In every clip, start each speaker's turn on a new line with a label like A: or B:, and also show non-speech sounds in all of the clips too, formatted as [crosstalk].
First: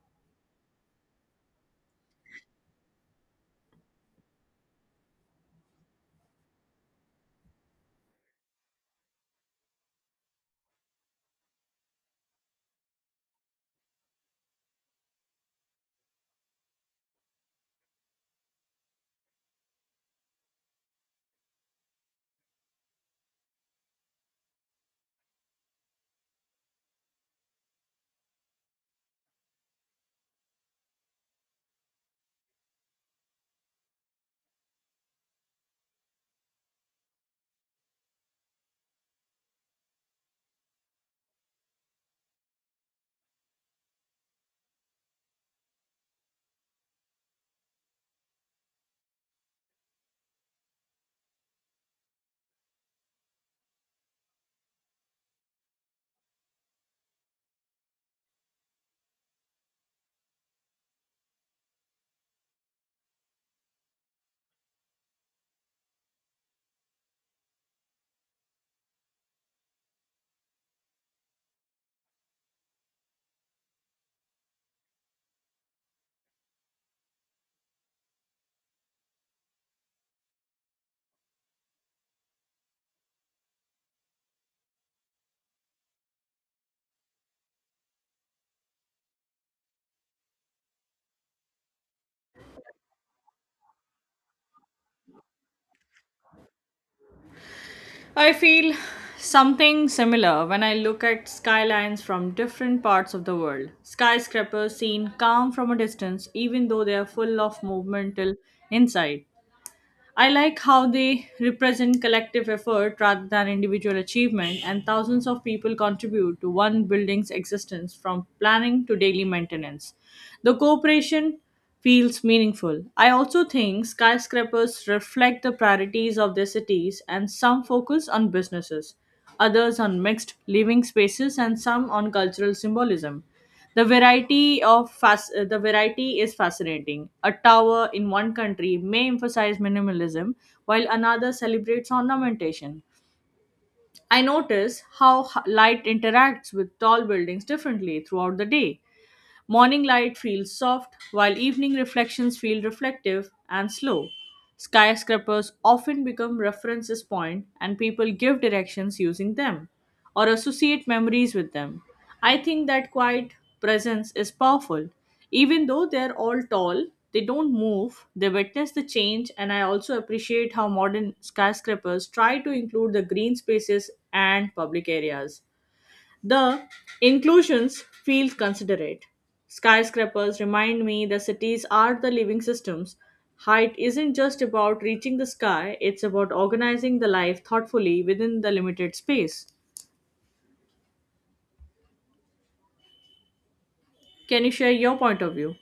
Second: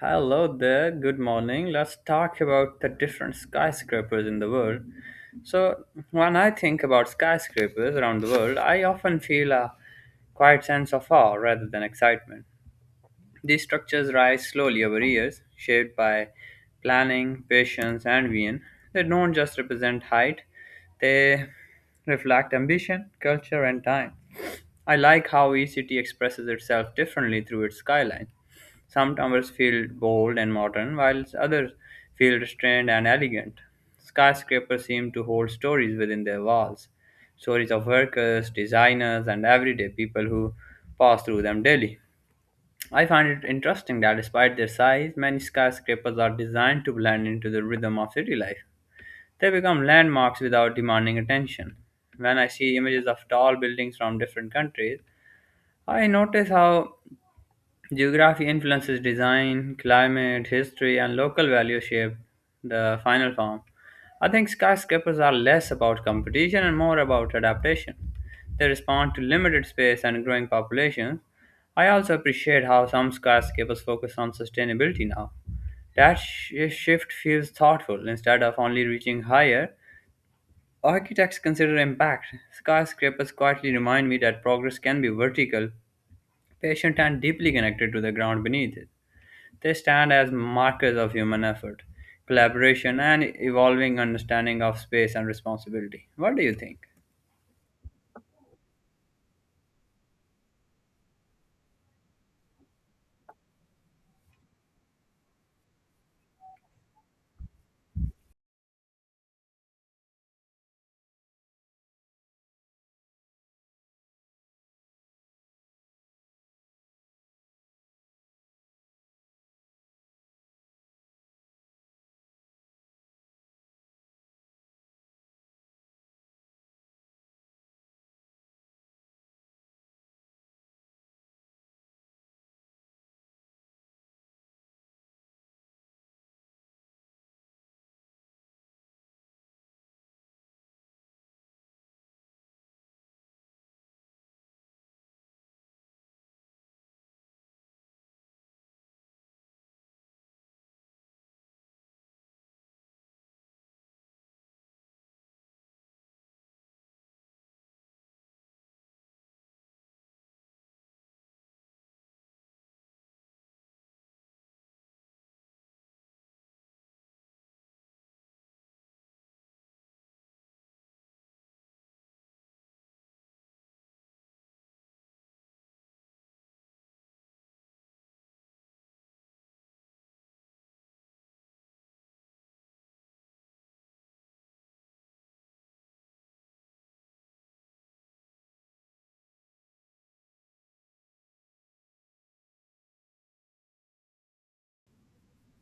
A: Hello there, good morning. Let's talk about the different skyscrapers in the world. So, when I think about skyscrapers around the world, I often feel a quiet sense of awe rather than excitement. These structures rise slowly over years, shaped by planning, patience, and vision. They don't just represent height, they reflect ambition, culture, and time. I like how each city expresses itself differently through its skyline. Some towers feel bold and modern, while others feel restrained and elegant. Skyscrapers seem to hold stories within their walls stories of workers, designers, and everyday people who pass through them daily. I find it interesting that despite their size, many skyscrapers are designed to blend into the rhythm of city life. They become landmarks without demanding attention. When I see images of tall buildings from different countries, I notice how geography influences design, climate, history, and local values shape the final form. I think skyscrapers are less about competition and more about adaptation. They respond to limited space and growing populations. I also appreciate how some skyscrapers focus on sustainability now. That shift feels thoughtful instead of only reaching higher. Architects consider impact. Skyscrapers quietly remind me that progress can be vertical patient and deeply connected to the ground beneath it. They stand as markers of human effort, collaboration, and evolving understanding of space and responsibility. What do you think?
B: I feel something similar when I look at skylines from different parts of the world. Skyscrapers seem calm from a distance, even though they are full of movement till inside. I like how they represent collective effort rather than individual achievement, and thousands of people contribute to one building's existence from planning to daily maintenance. The cooperation feels meaningful. I also think skyscrapers reflect the priorities of their cities, and some focus on businesses, others on mixed living spaces, and some on cultural symbolism. The variety the variety is fascinating. A tower in one country may emphasize minimalism, while another celebrates ornamentation. I notice how light interacts with tall buildings differently throughout the day. Morning light feels soft, while evening reflections feel reflective and slow. Skyscrapers often become references point and people give directions using them or associate memories with them. I think that quiet presence is powerful. Even though they're all tall, they don't move, they witness the change, and I also appreciate how modern skyscrapers try to include the green spaces and public areas. The inclusions feel considerate. Skyscrapers remind me that cities are the living systems. Height isn't just about reaching the sky, it's about organizing the life thoughtfully within the limited space. Can you share your point of view?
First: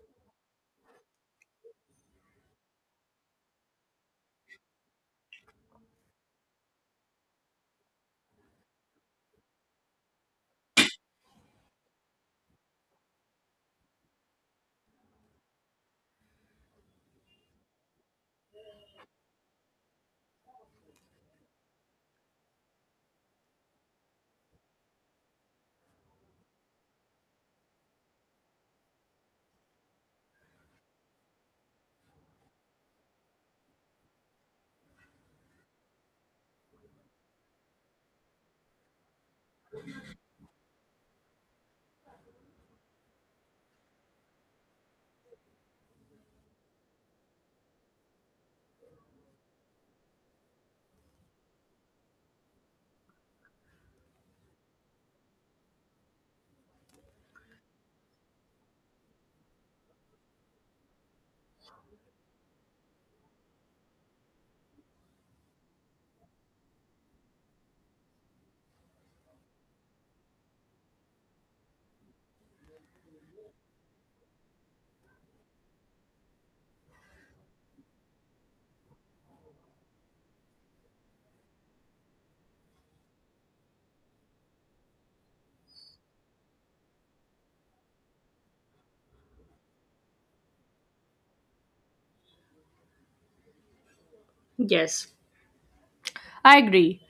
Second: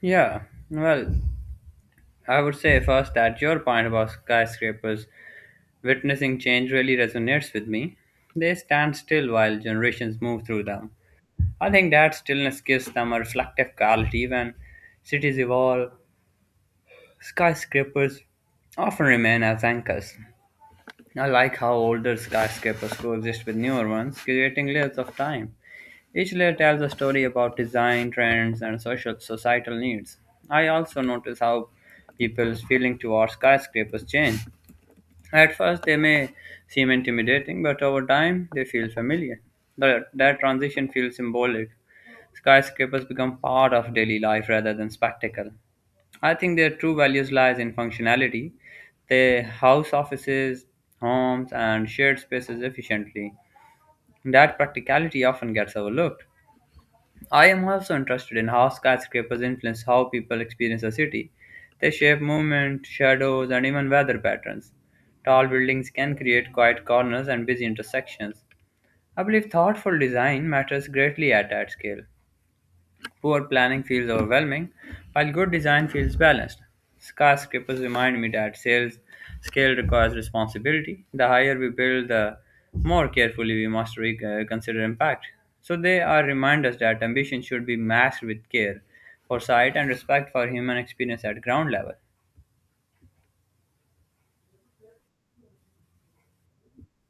A: Yeah, well, I would say first that your point about skyscrapers witnessing change really resonates with me. They stand still while generations move through them. I think that stillness gives them a reflective quality when cities evolve. Skyscrapers often remain as anchors, I like how older skyscrapers coexist with newer ones, creating layers of time. Each layer tells a story about design, trends, and social societal needs. I also notice how people's feeling towards skyscrapers change. At first, they may seem intimidating, but over time, they feel familiar. That transition feels symbolic. Skyscrapers become part of daily life rather than spectacle. I think their true values lies in functionality. They house offices, homes, and shared spaces efficiently. That practicality often gets overlooked. I am also interested in how skyscrapers influence how people experience a city. They shape movement, shadows, and even weather patterns. Tall buildings can create quiet corners and busy intersections. I believe thoughtful design matters greatly at that scale. Poor planning feels overwhelming, while good design feels balanced. Skyscrapers remind me that sales scale requires responsibility. The higher we build, the more carefully we must consider impact. So they are reminders that ambition should be matched with care, foresight, and respect for human experience at ground level.
B: Yes. I agree.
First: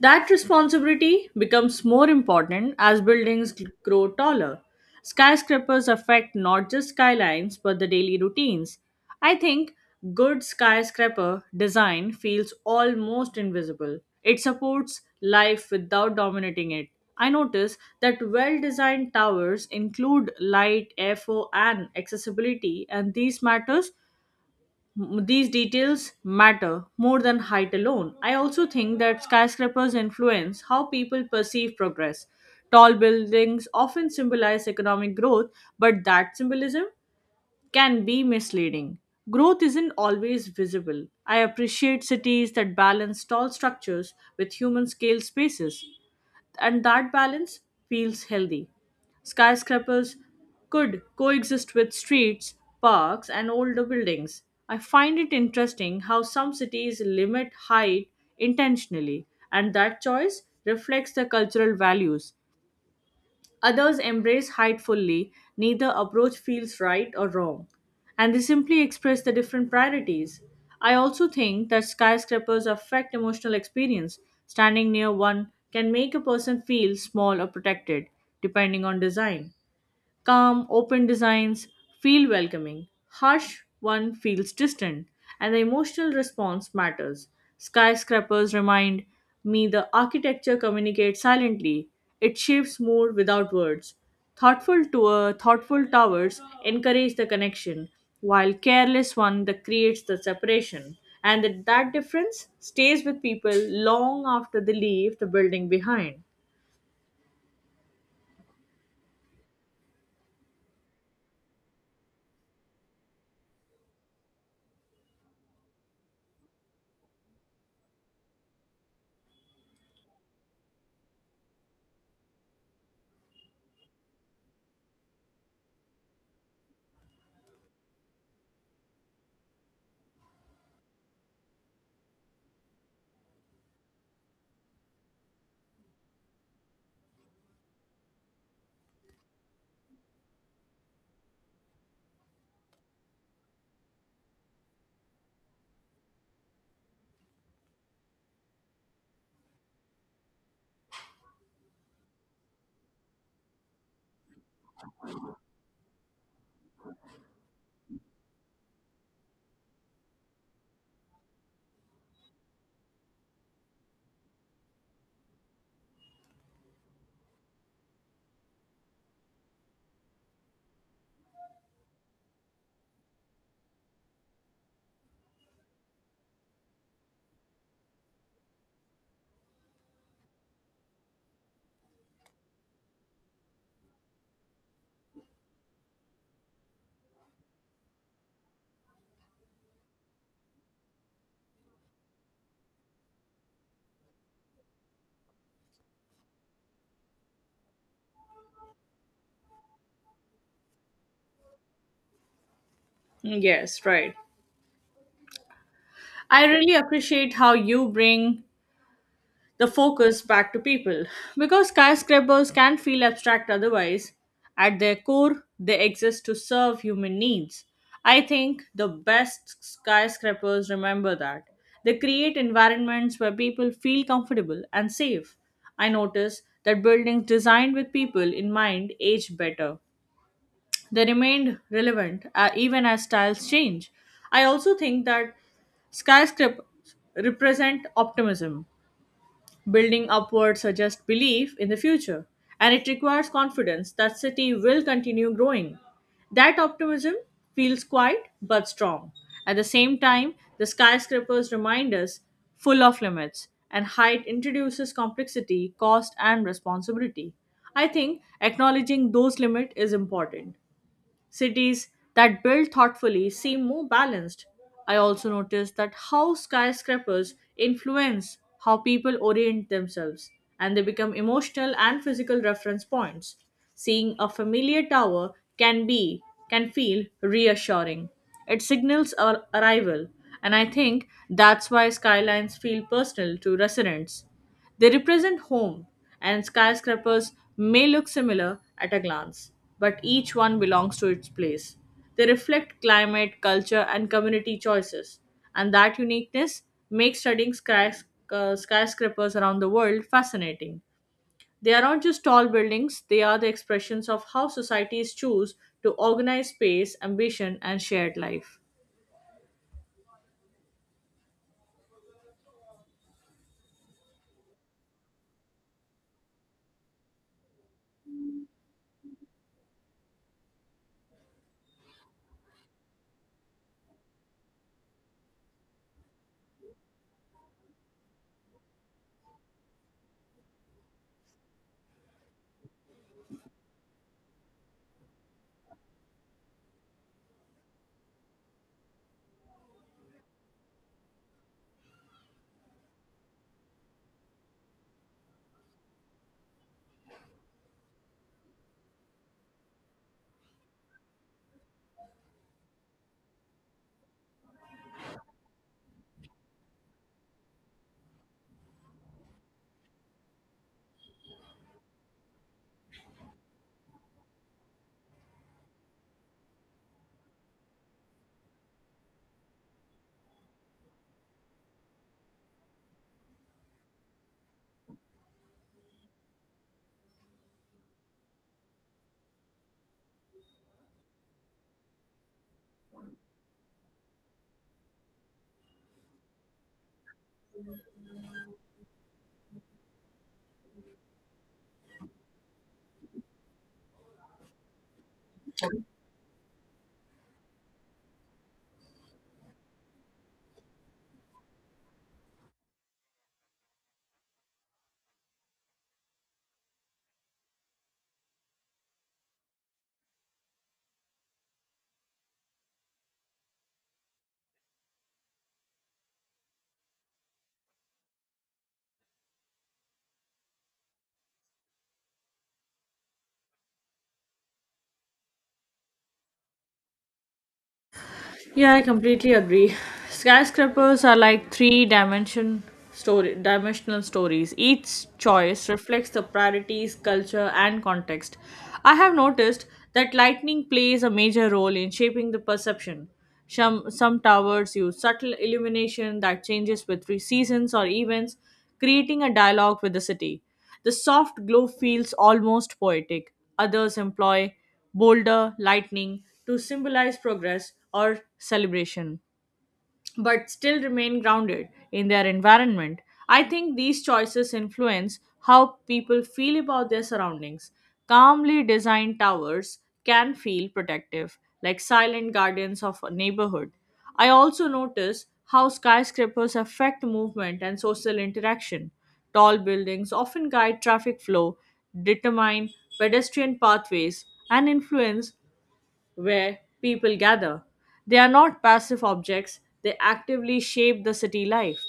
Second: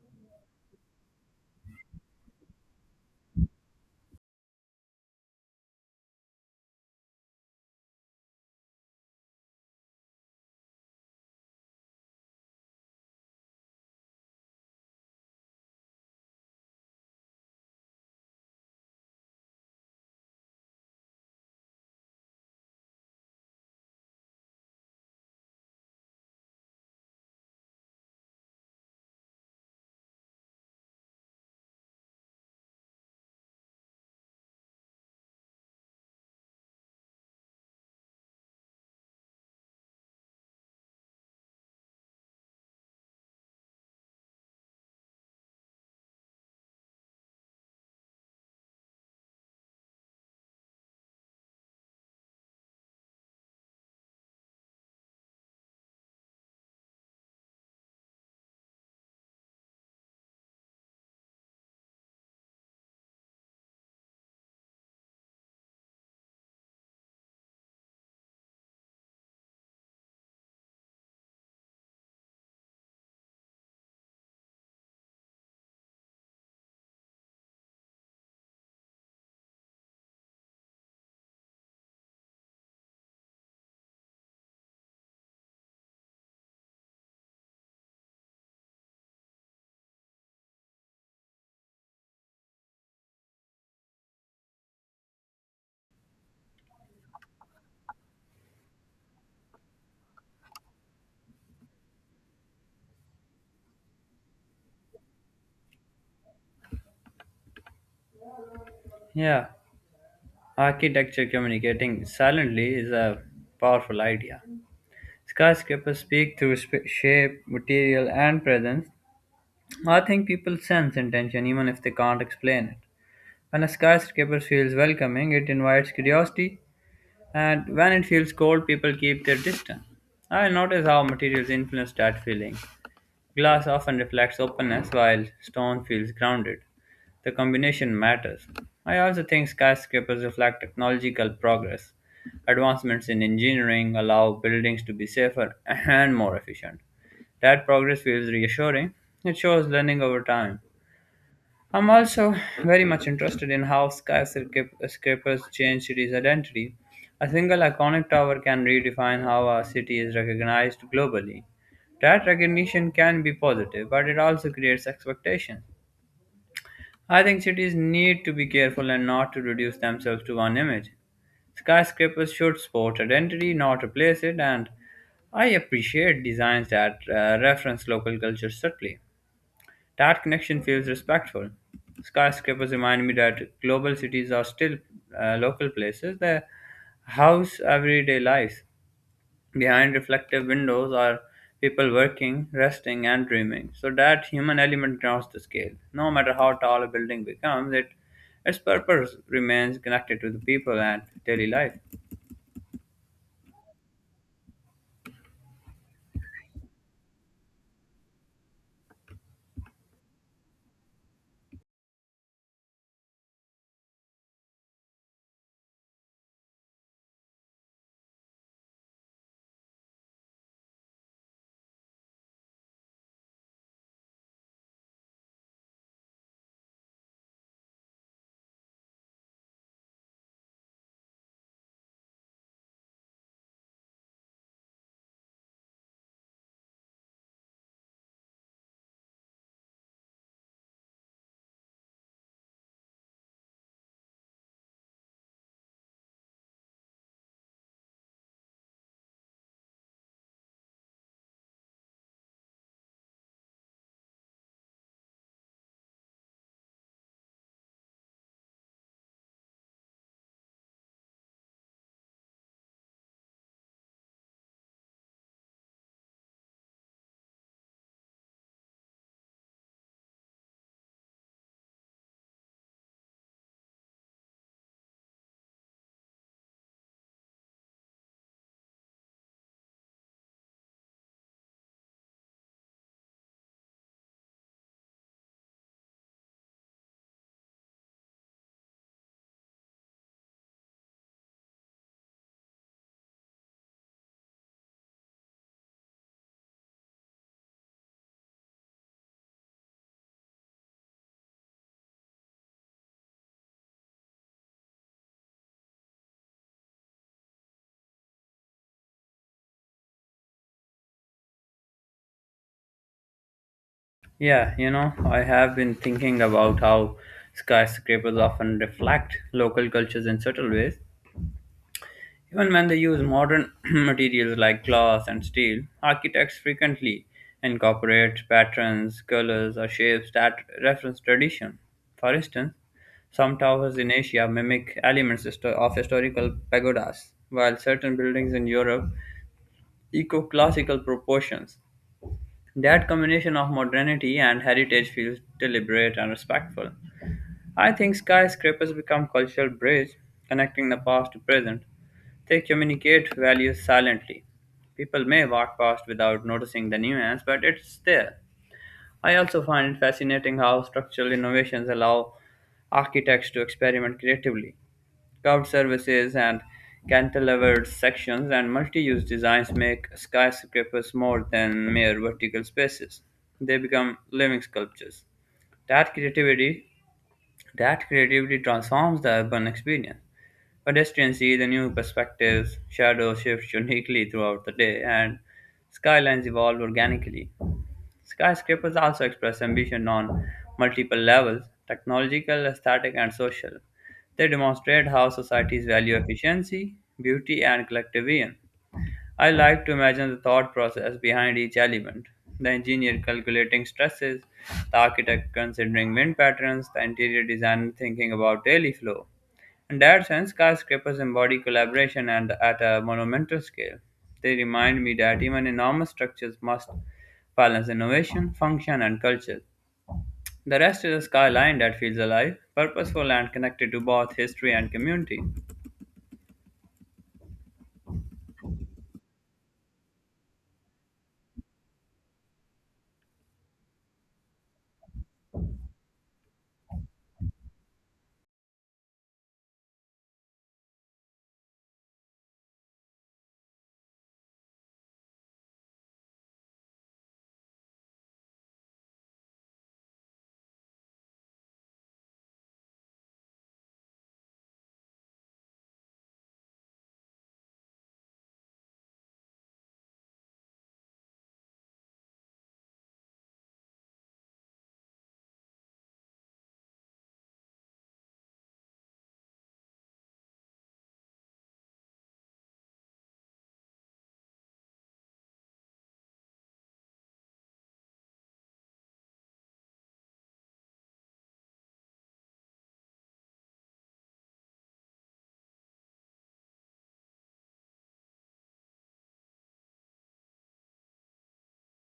B: That responsibility becomes more important as buildings grow taller. Skyscrapers affect not just skylines but the daily routines. I think good skyscraper design feels almost invisible. It supports life without dominating it. I notice that well designed towers include light, airflow, and accessibility, and these these details matter more than height alone. I also think that skyscrapers influence how people perceive progress. Tall buildings often symbolize economic growth, but that symbolism can be misleading. Growth isn't always visible. I appreciate cities that balance tall structures with human scale spaces and that balance feels healthy. Skyscrapers could coexist with streets, parks, and older buildings. I find it interesting how some cities limit height intentionally, and that choice reflects the cultural values. Others embrace height fully, neither approach feels right or wrong, and they simply express the different priorities. I also think that skyscrapers affect emotional experience. Standing near one can make a person feel small or protected, depending on design. Calm, open designs feel welcoming. Harsh one feels distant, and the emotional response matters. Skyscrapers remind me the architecture communicates silently. It shapes mood without words. Thoughtful towers encourage the connection, while careless one that creates the separation. And that difference stays with people long after they leave the building behind.
A: Yeah, architecture communicating silently is a powerful idea. Skyscrapers speak through shape, material, and presence, I think people sense intention even if they can't explain it. When a skyscraper feels welcoming, it invites curiosity, and when it feels cold, people keep their distance. I notice how materials influence that feeling. Glass often reflects openness, while stone feels grounded. The combination matters. I also think skyscrapers reflect technological progress. Advancements in engineering allow buildings to be safer [laughs] and more efficient. That progress feels reassuring. It shows learning over time. I'm also very much interested in how skyscrapers change cities' identity. A single iconic tower can redefine how a city is recognized globally. That recognition can be positive, but it also creates expectations. I think cities need to be careful and not to reduce themselves to one image. Skyscrapers should support identity, not replace it, and I appreciate designs that reference local culture subtly. That connection feels respectful. Skyscrapers remind me that global cities are still local places. They house everyday lives. Behind reflective windows are people working, resting, and dreaming. So that human element grounds the scale. No matter how tall a building becomes, it its purpose remains connected to the people and daily life.
B: Yes, right. I really appreciate how you bring the focus back to people. Because skyscrapers can feel abstract otherwise, at their core, they exist to serve human needs. I think the best skyscrapers remember that. They create environments where people feel comfortable and safe. I notice that buildings designed with people in mind age better. They remained relevant even as styles change. I also think that skyscrapers represent optimism building upward suggests belief in the future, and it requires confidence that city will continue growing. That optimism feels quiet but strong. At the same time, the skyscrapers remind us full of limits, and height introduces complexity, cost, and responsibility. I think acknowledging those limits is important. Cities that build thoughtfully seem more balanced. I also noticed that how skyscrapers influence how people orient themselves and they become emotional and physical reference points. Seeing a familiar tower can be can feel reassuring. It signals our arrival and I think that's why skylines feel personal to residents. They represent home, and skyscrapers may look similar at a glance, but each one belongs to its place. They reflect climate, culture, and community choices, and that uniqueness makes studying skyscrapers around the world fascinating. They are not just tall buildings, they are the expressions of how societies choose to organize space, ambition, and shared life.
A: Yeah, you know, I have been thinking about how skyscrapers often reflect local cultures in subtle ways. Even when they use modern [clears throat] materials like glass and steel, architects frequently incorporate patterns, colors, or shapes that reference tradition. For instance, some towers in Asia mimic elements histo- of historical pagodas, while certain buildings in Europe echo classical proportions. That combination of modernity and heritage feels deliberate and respectful. I think skyscrapers become cultural bridges connecting the past to present. They communicate values silently. People may walk past without noticing the nuance, but it's there. I also find it fascinating how structural innovations allow architects to experiment creatively. Curved surfaces and cantilevered sections and multi-use designs make skyscrapers more than mere vertical spaces. They become living sculptures. That creativity that creativity transforms the urban experience. Pedestrians see the new perspectives, shadows shift uniquely throughout the day, and skylines evolve organically. Skyscrapers also express ambition on multiple levels technological, aesthetic, and social. They demonstrate how societies value efficiency, beauty, and collective vision. I like to imagine the thought process behind each element the engineer calculating stresses, the architect considering wind patterns, the interior designer thinking about daily flow. In that sense, skyscrapers embody collaboration and at a monumental scale. They remind me that even enormous structures must balance innovation, function, and culture. The rest is a skyline that feels alive, purposeful, and connected to both history and community.
B: Yeah, I completely agree. Skyscrapers are like three dimension story dimensional stories. Each choice reflects the priorities, culture, and context. I have noticed that lighting plays a major role in shaping the perception. Some towers use subtle illumination that changes with seasons or events, creating a dialogue with the city. The soft glow feels almost poetic. Others employ boulder, lightning to symbolize progress or celebration but still remain grounded in their environment. I think these choices influence how people feel about their surroundings. Calmly designed towers can feel protective, like silent guardians of a neighborhood. I also notice how skyscrapers affect movement and social interaction. Tall buildings often guide traffic flow, determine pedestrian pathways, and influence where people gather. They are not passive objects, they actively shape the city life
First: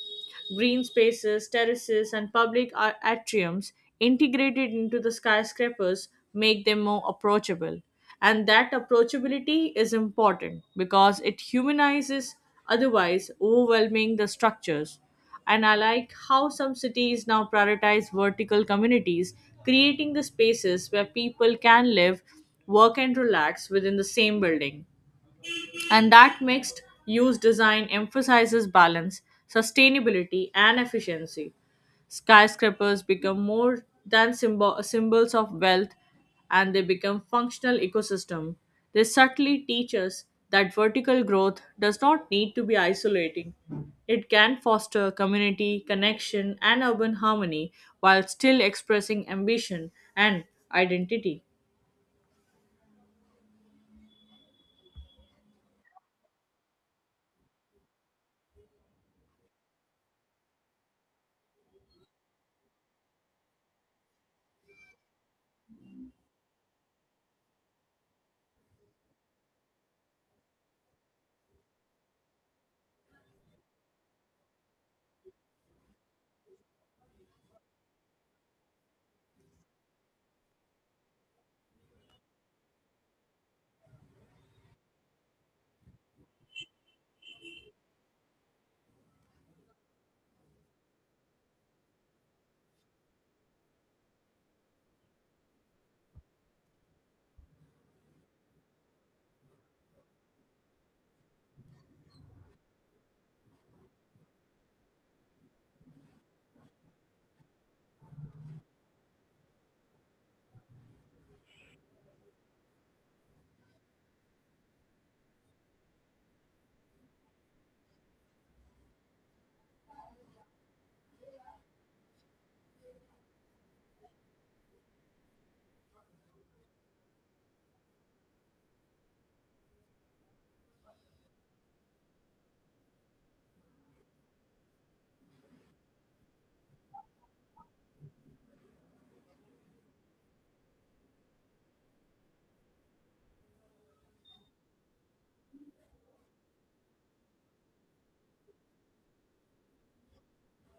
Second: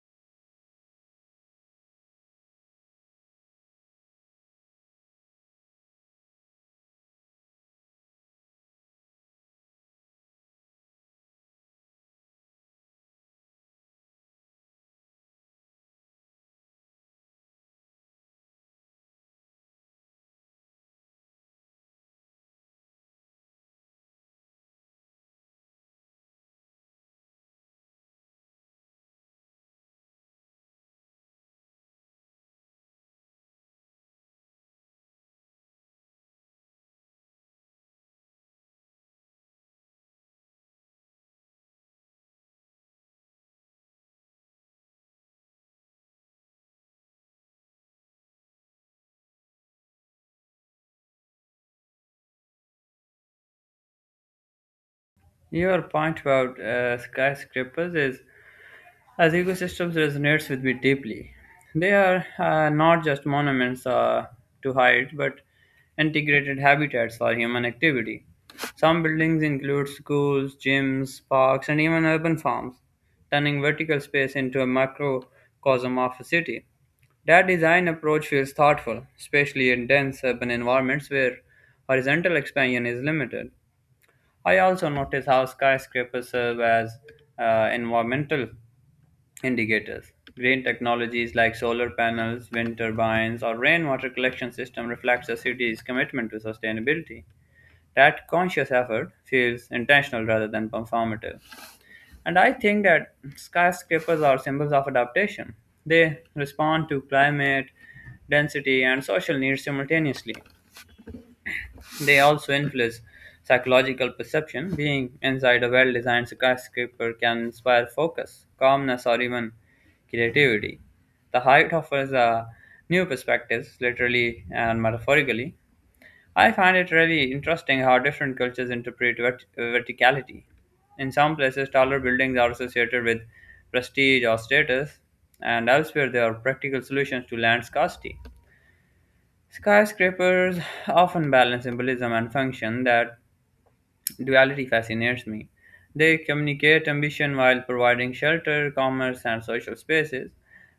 B: green spaces, terraces, and atriums integrated into the skyscrapers make them more approachable. And that approachability is important because it humanizes otherwise overwhelming the structures. And I like how some cities now prioritize vertical communities, creating the spaces where people can live, work, and relax within the same building and that mixed use design emphasizes balance, sustainability, and efficiency. Skyscrapers become more than symbols of wealth and they become functional ecosystem. They subtly teach us that vertical growth does not need to be isolating. It can foster community, connection, and urban harmony while still expressing ambition and identity.
A: Your point about skyscrapers is as ecosystems resonates with me deeply. They are not just monuments to height, but integrated habitats for human activity. Some buildings include schools, gyms, parks, and even urban farms, turning vertical space into a microcosm of a city. That design approach feels thoughtful, especially in dense urban environments where horizontal expansion is limited. I also notice how skyscrapers serve as environmental indicators. Green technologies like solar panels, wind turbines, or rainwater collection system reflects a city's commitment to sustainability. That conscious effort feels intentional rather than performative. And I think that skyscrapers are symbols of adaptation. They respond to climate, density, and social needs simultaneously. They also influence psychological perception. Being inside a well designed skyscraper can inspire focus, calmness, or even creativity. The height offers a new perspectives, literally and metaphorically. I find it really interesting how different cultures interpret verticality. In some places, taller buildings are associated with prestige or status, and elsewhere, they are practical solutions to land scarcity. Skyscrapers often balance symbolism and function that duality fascinates me. They communicate ambition while providing shelter, commerce, and social spaces.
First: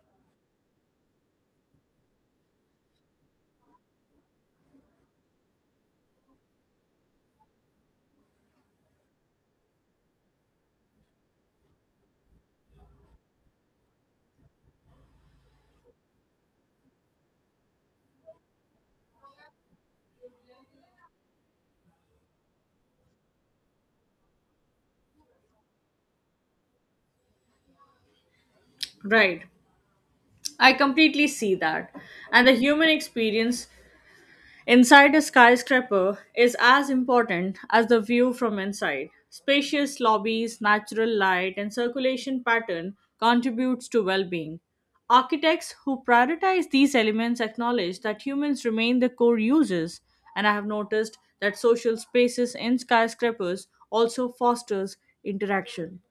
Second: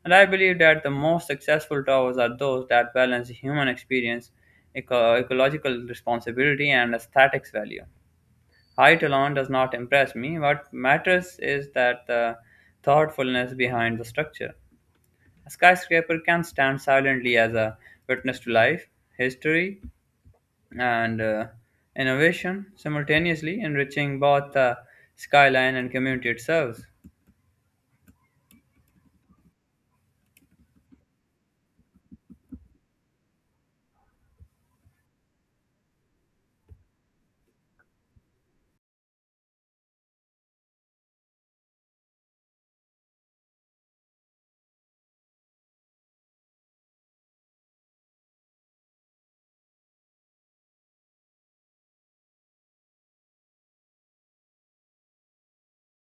A: And I believe that the most successful towers are those that balance human experience, ecological responsibility, and aesthetics value. Height alone does not impress me. What matters is that the thoughtfulness behind the structure. A skyscraper can stand silently as a witness to life, history, and innovation, simultaneously enriching both the skyline and community it serves.
B: Right. I completely see that. And the human experience inside a skyscraper is as important as the view from inside. Spacious lobbies, natural light, and circulation pattern contributes to well-being. Architects who prioritize these elements acknowledge that humans remain the core users, and I have noticed that social spaces in skyscrapers also fosters interaction.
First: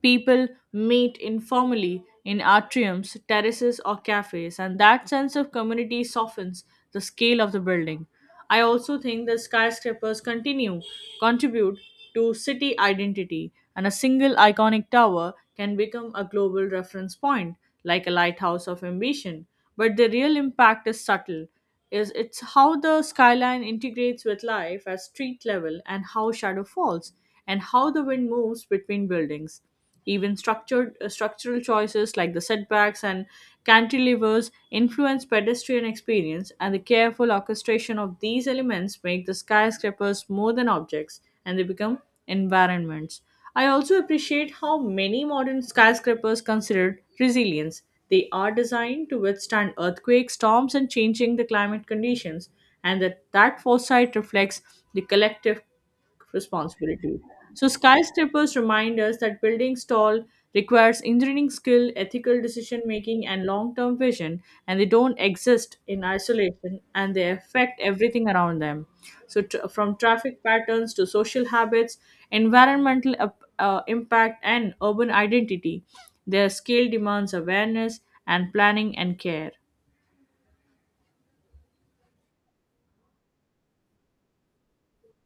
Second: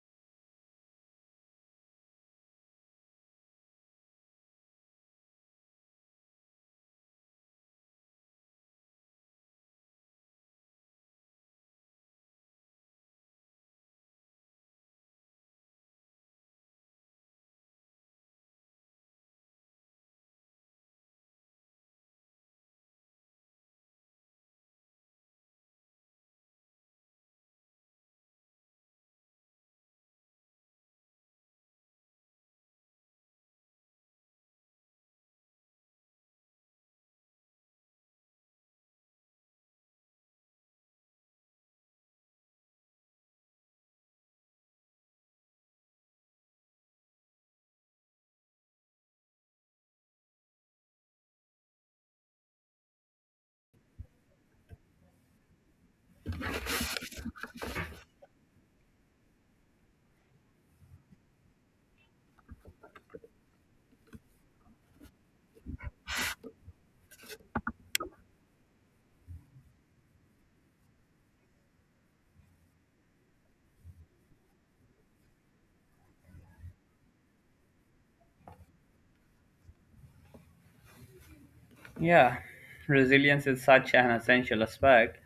B: People meet informally in atriums, terraces, or cafes, and that sense of community softens the scale of the building. I also think the skyscrapers continue contribute to city identity, and a single iconic tower can become a global reference point, like a lighthouse of ambition. But the real impact is subtle. Is it's how the skyline integrates with life at street level and how shadow falls and how the wind moves between buildings. Even structured structural choices like the setbacks and cantilevers influence pedestrian experience, and the careful orchestration of these elements make the skyscrapers more than objects, and they become environments. I also appreciate how many modern skyscrapers consider resilience. They are designed to withstand earthquakes, storms, and changing the climate conditions, and that foresight reflects the collective responsibility. So skyscrapers remind us that building tall requires engineering skill, ethical decision making, and long-term vision, and they don't exist in isolation, and they affect everything around them. So tr from traffic patterns to social habits, impact, and urban identity, their scale demands awareness and planning and care.
A: Yeah, resilience is such an essential aspect,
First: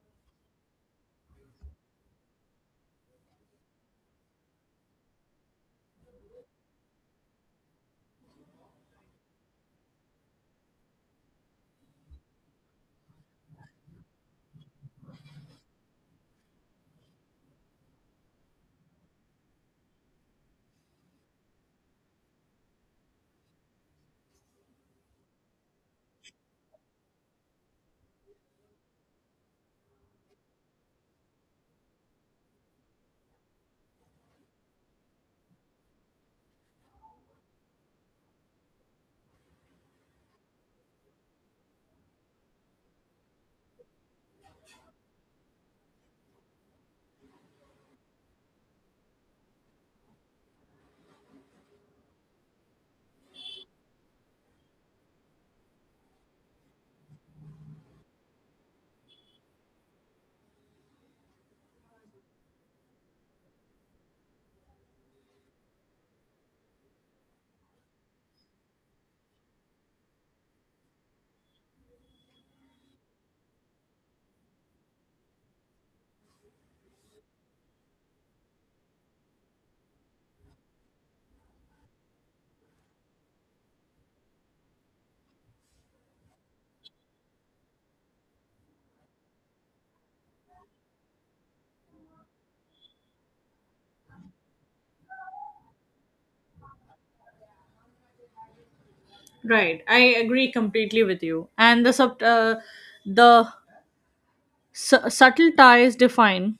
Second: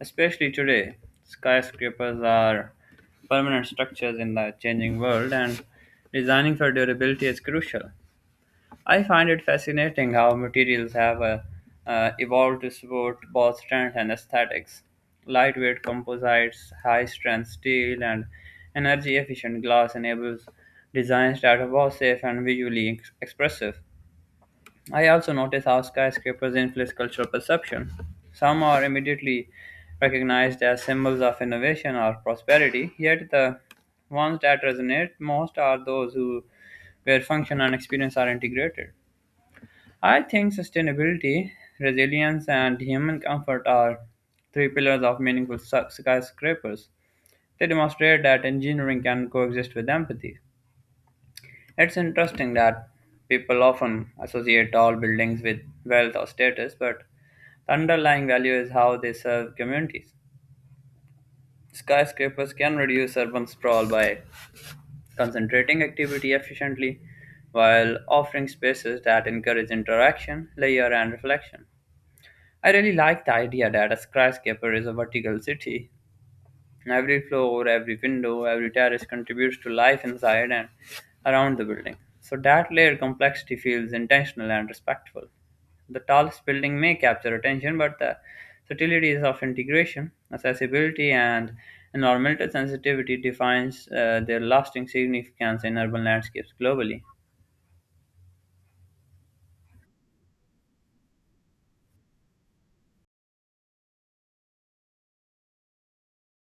A: especially today. Skyscrapers are permanent structures in the changing world, and designing for durability is crucial. I find it fascinating how materials have evolved to support both strength and aesthetics. Lightweight composites, high strength steel, and energy efficient glass enables designs that are both safe and visually expressive. I also notice how skyscrapers influence cultural perception. Some are immediately recognized as symbols of innovation or prosperity, yet the ones that resonate most are those who, where function and experience are integrated. I think sustainability, resilience, and human comfort are three pillars of meaningful skyscrapers. They demonstrate that engineering can coexist with empathy. It's interesting that people often associate tall buildings with wealth or status, but the underlying value is how they serve communities. Skyscrapers can reduce urban sprawl by concentrating activity efficiently while offering spaces that encourage interaction, layer, and reflection. I really like the idea that a skyscraper is a vertical city. Every floor, every window, every terrace contributes to life inside and around the building. So that layered complexity feels intentional and respectful. The tallest building may capture attention, but the subtleties of integration, accessibility, and environmental sensitivity defines their lasting significance in urban landscapes globally.
B: Right, I agree completely with you. And the sub, the Su- subtle ties define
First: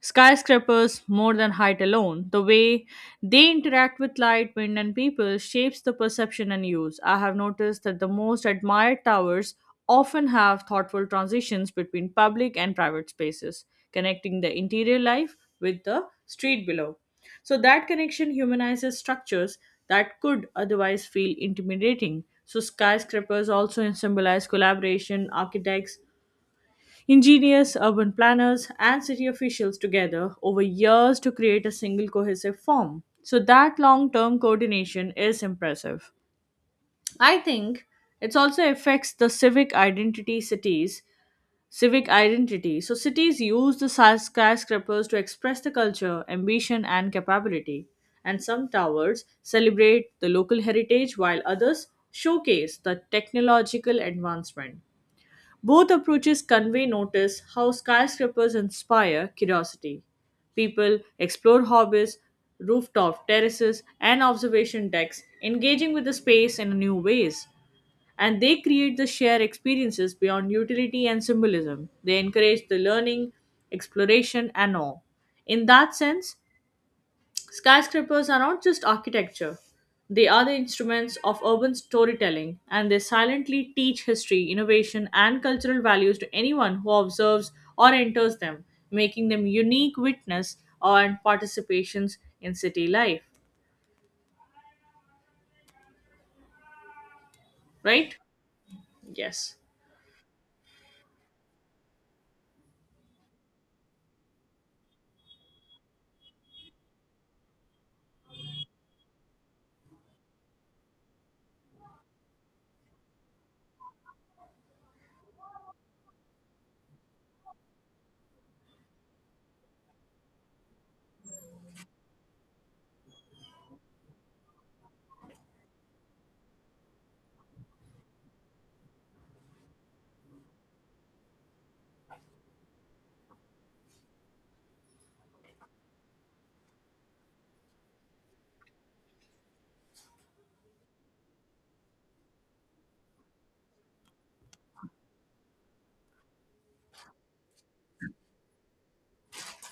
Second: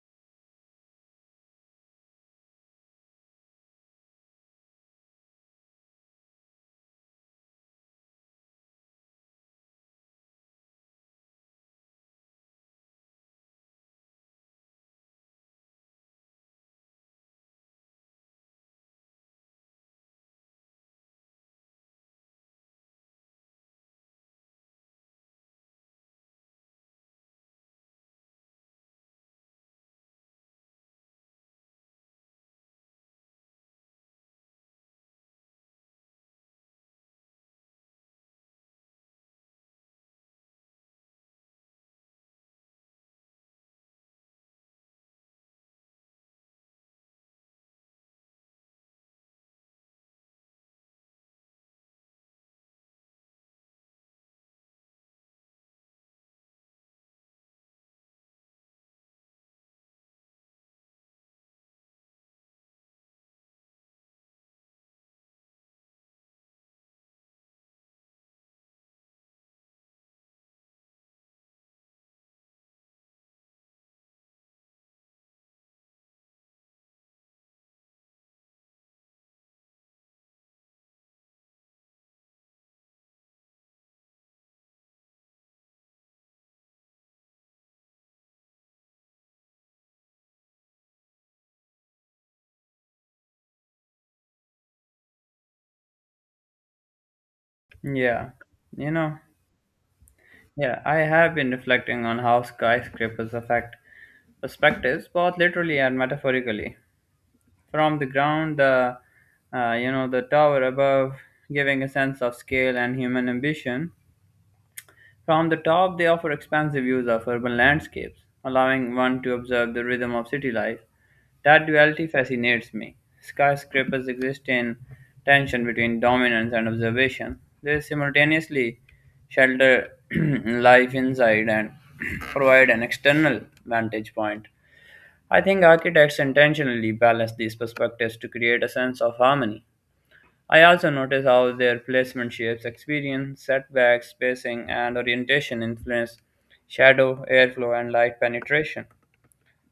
B: skyscrapers more than height alone. The way they interact with light, wind, and people shapes the perception and use. I have noticed that the most admired towers often have thoughtful transitions between public and private spaces, connecting the interior life with the street below. So that connection humanizes structures that could otherwise feel intimidating. So skyscrapers also symbolize collaboration, architects, Ingenious urban planners and city officials together over years to create a single cohesive form. So that long term coordination is impressive. I think it also affects the civic identity cities. Civic identity. So cities use the skyscrapers to express the culture, ambition, and capability. And some towers celebrate the local heritage while others showcase the technological advancement. Both approaches convey notice how skyscrapers inspire curiosity. People explore hobbies, rooftop terraces, and observation decks, engaging with the space in new ways and they create the shared experiences beyond utility and symbolism. They encourage the learning, exploration, and awe. In that sense, skyscrapers are not just architecture, they are the instruments of urban storytelling, and they silently teach history, innovation, and cultural values to anyone who observes or enters them, making them unique witness and participations in city life. Right?
A: Yeah, you know.
B: Yes.
A: Yeah, I have been reflecting on how skyscrapers affect perspectives, both literally and metaphorically. From the ground, the the tower above, giving a sense of scale and human ambition, from the top, they offer expansive views of urban landscapes, allowing one to observe the rhythm of city life. That duality fascinates me. Skyscrapers exist in tension between dominance and observation. They simultaneously shelter [clears throat] life inside and [clears throat] provide an external vantage point. I think architects intentionally balance these perspectives to create a sense of harmony. I also notice how their placement shapes experience, setbacks, spacing, and orientation influence shadow, airflow, and light penetration.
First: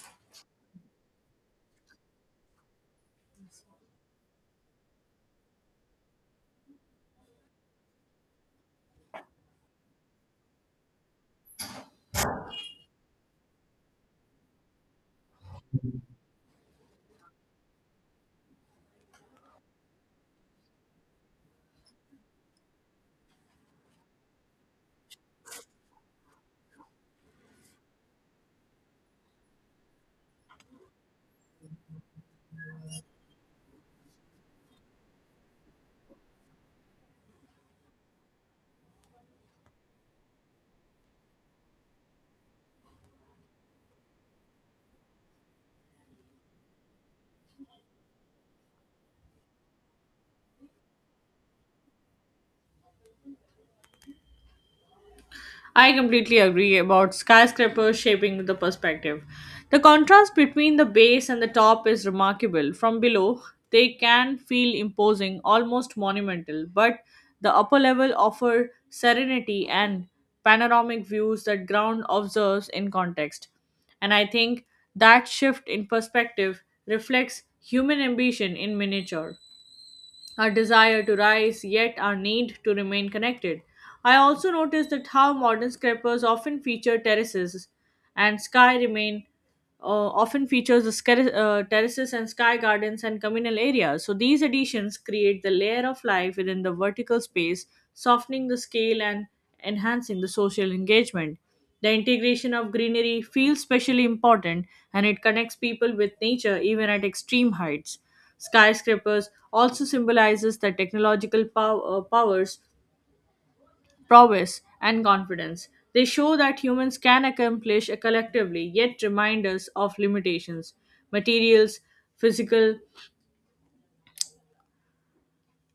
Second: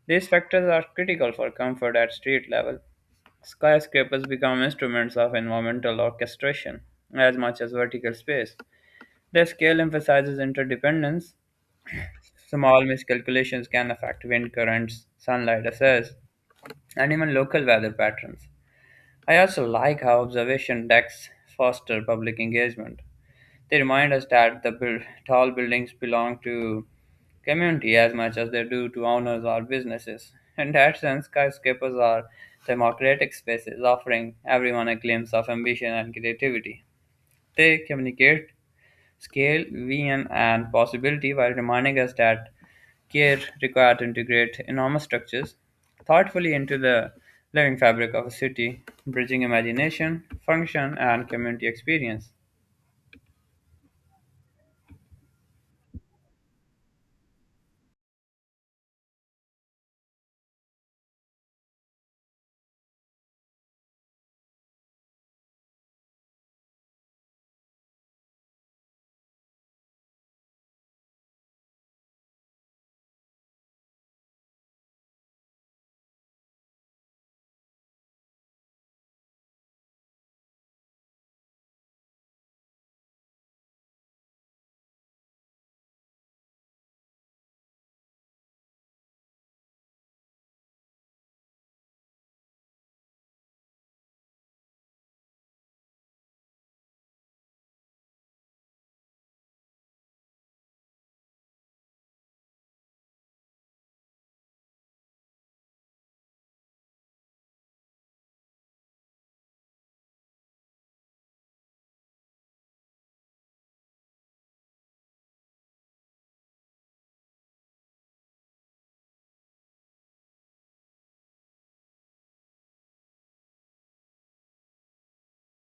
A: These factors are critical for comfort at street level. Skyscrapers become instruments of environmental orchestration as much as vertical space. Their scale emphasizes interdependence. Small miscalculations can affect wind currents, sunlight access, and even local weather patterns. I also like how observation decks foster public engagement. They remind us that tall buildings belong to community as much as they do to owners or businesses. In that sense, skyscrapers are democratic spaces offering everyone a glimpse of ambition and creativity. They communicate scale, vision, and possibility while reminding us that care required to integrate enormous structures thoughtfully into the living fabric of a city, bridging imagination, function, and community experience.
B: I completely agree about skyscrapers shaping the perspective. The contrast between the base and the top is remarkable. From below, they can feel imposing, almost monumental, but the upper level offer serenity and panoramic views that ground observes in context. And I think that shift in perspective reflects human ambition in miniature our desire to rise, yet our need to remain connected. I also noticed that how modern skyscrapers often feature terraces and sky remain often features the terraces and sky gardens and communal areas. So these additions create the layer of life within the vertical space, softening the scale and enhancing the social engagement. The integration of greenery feels specially important and it connects people with nature even at extreme heights. Skyscrapers also symbolizes the technological powers, prowess, and confidence. They show that humans can accomplish collectively, yet remind us of limitations. Materials, physical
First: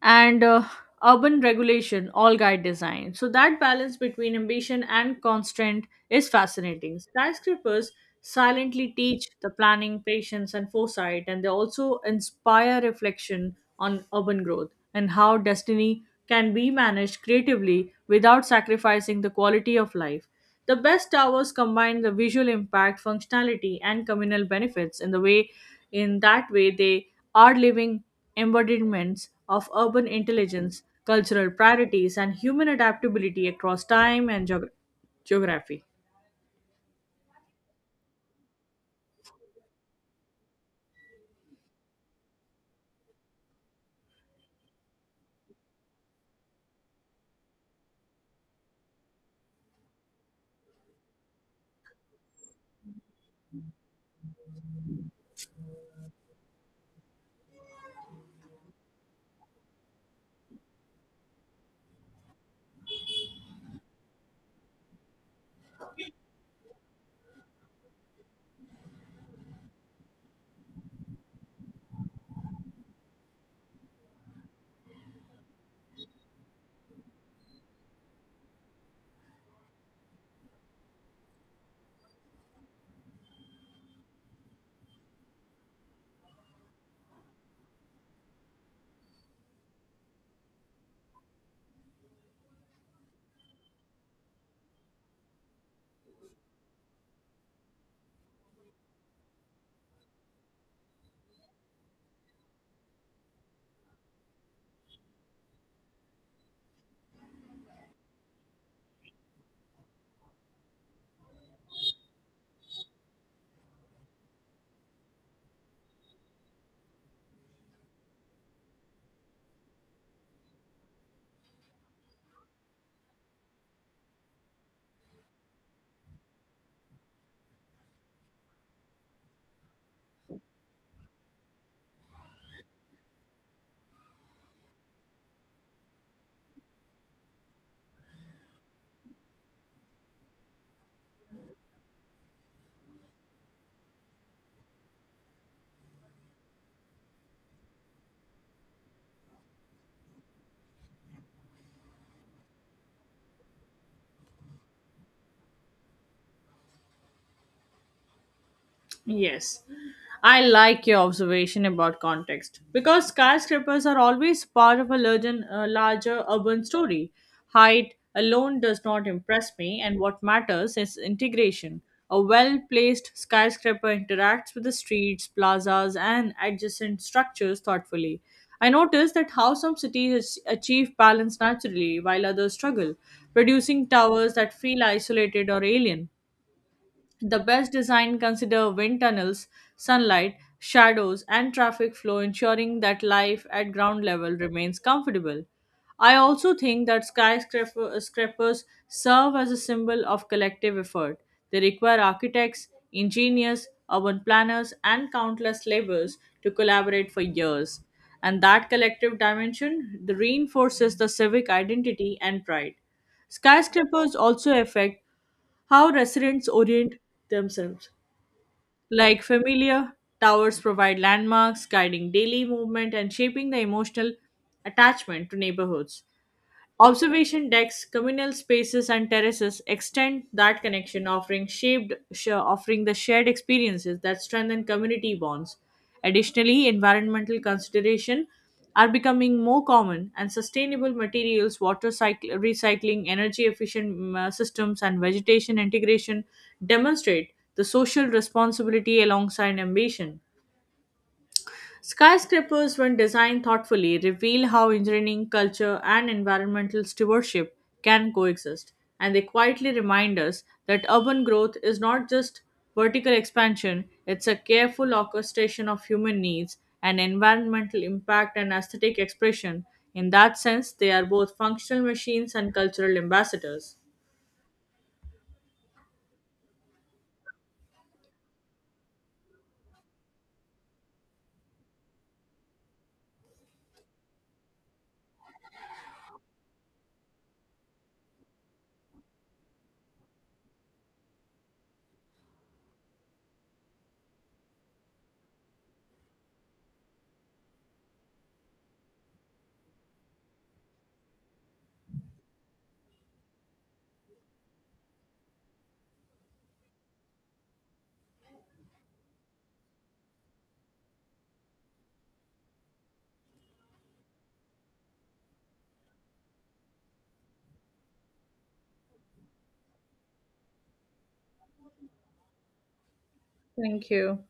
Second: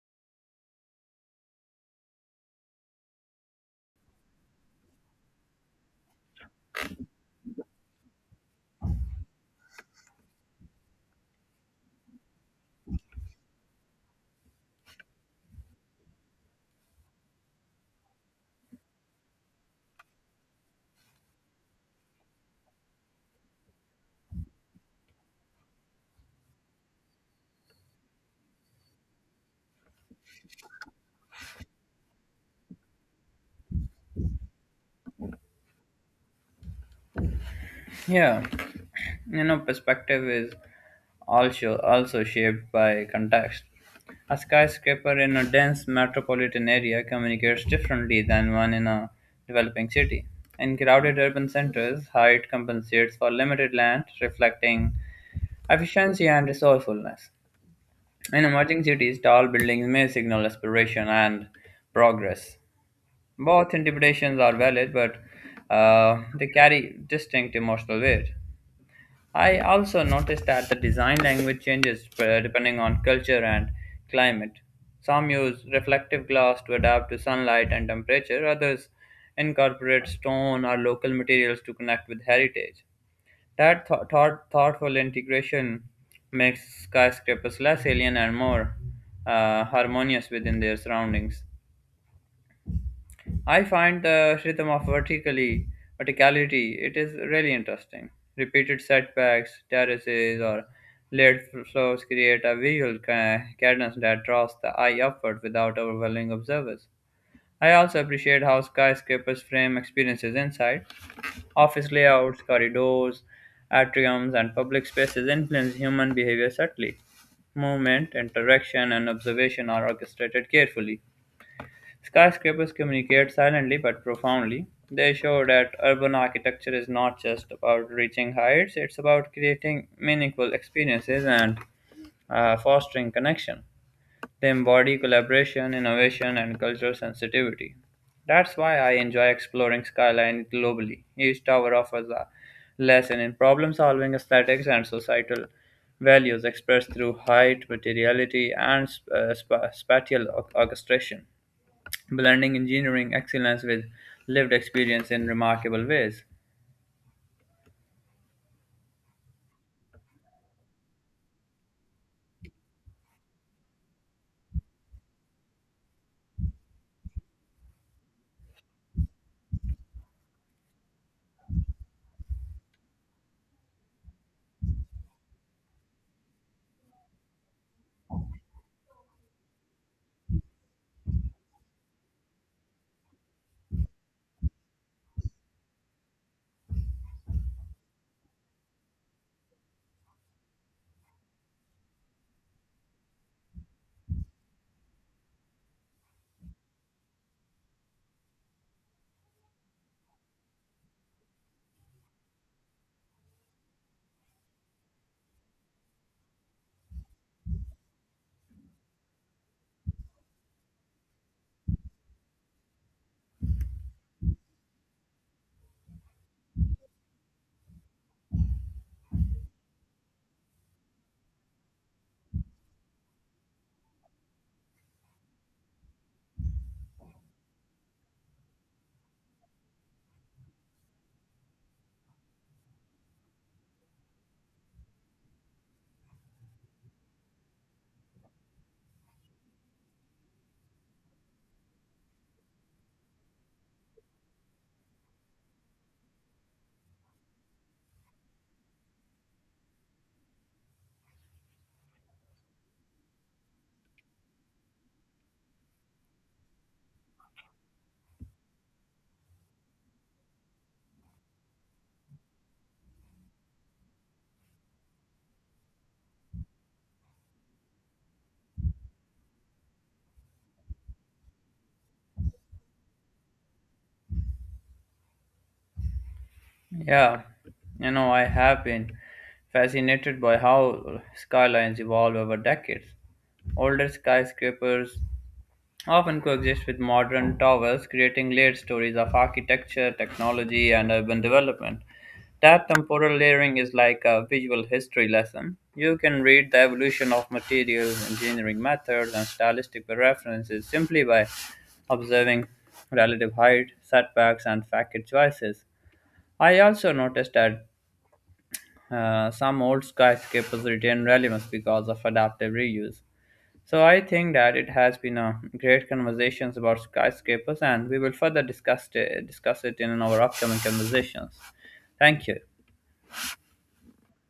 B: and urban regulation all guide design so that balance between ambition and constraint is fascinating skyscrapers silently teach the planning patience and foresight and they also inspire reflection on urban growth and how destiny can be managed creatively without sacrificing the quality of life the best towers combine the visual impact functionality and communal benefits in that way they are living embodiments of urban intelligence, cultural priorities, and human adaptability across time and geography.
A: Yeah, you know, perspective is also shaped by context. A skyscraper in a dense metropolitan area communicates differently than one in a developing city. In crowded urban centers, height compensates for limited land, reflecting efficiency and resourcefulness. In emerging cities, tall buildings may signal aspiration and progress. Both interpretations are valid, but they carry distinct emotional weight. I also noticed that the design language changes depending on culture and climate. Some use reflective glass to adapt to sunlight and temperature, others incorporate stone or local materials to connect with heritage. That thoughtful integration makes skyscrapers less alien and more harmonious within their surroundings. I find the rhythm of vertically verticality it is really interesting. Repeated setbacks, terraces, or layered floors create a visual cadence that draws the eye upward without overwhelming observers. I also appreciate how skyscrapers frame experiences inside. Office layouts, corridors, atriums, and public spaces influence human behavior subtly. Movement, interaction, and observation are orchestrated carefully. Skyscrapers communicate silently but profoundly. They show that urban architecture is not just about reaching heights, it's about creating meaningful experiences and fostering connection. They embody collaboration, innovation, and cultural sensitivity. That's why I enjoy exploring skyline globally. Each tower offers a lesson in problem solving aesthetics and societal values expressed through height, materiality, and spatial orchestration blending engineering excellence with lived experience in remarkable ways.
B: Yes. I like your observation about context because skyscrapers are always part of a larger urban story. Height alone does not impress me, and what matters is integration. A well placed skyscraper interacts with the streets, plazas, and adjacent structures thoughtfully. I notice that how some cities achieve balance naturally while others struggle, producing towers that feel isolated or alien. The best design consider wind tunnels, sunlight, shadows, and traffic flow, ensuring that life at ground level remains comfortable. I also think that skyscrapers serve as a symbol of collective effort. They require architects, engineers, urban planners, and countless laborers to collaborate for years. And that collective dimension reinforces the civic identity and pride. Skyscrapers also affect how residents orient themselves. Like familiar, towers provide landmarks, guiding daily movement and shaping the emotional attachment to neighborhoods. Observation decks, communal spaces, and terraces extend that connection, offering offering the shared experiences that strengthen community bonds. Additionally, environmental consideration are becoming more common, and sustainable materials, water cycle, recycling, energy efficient systems, and vegetation integration demonstrate the social responsibility alongside ambition. Skyscrapers, when designed thoughtfully, reveal how engineering, culture, and environmental stewardship can coexist, and they quietly remind us that urban growth is not just vertical expansion, it's a careful orchestration of human needs and environmental impact and aesthetic expression. In that sense, they are both functional machines and cultural ambassadors.
A: Yeah, you know, I have been fascinated by how skylines evolve over decades. Older skyscrapers often coexist with modern towers, creating layered stories of architecture, technology, and urban development. That temporal layering is like a visual history lesson. You can read the evolution of materials, engineering methods, and stylistic references simply by observing relative height, setbacks, and facade choices. I also noticed that some old skyscrapers retain relevance because of adaptive reuse. So I think that it has been a great conversations about skyscrapers, and we will further discuss it in our upcoming conversations. Thank you.
B: Thank you.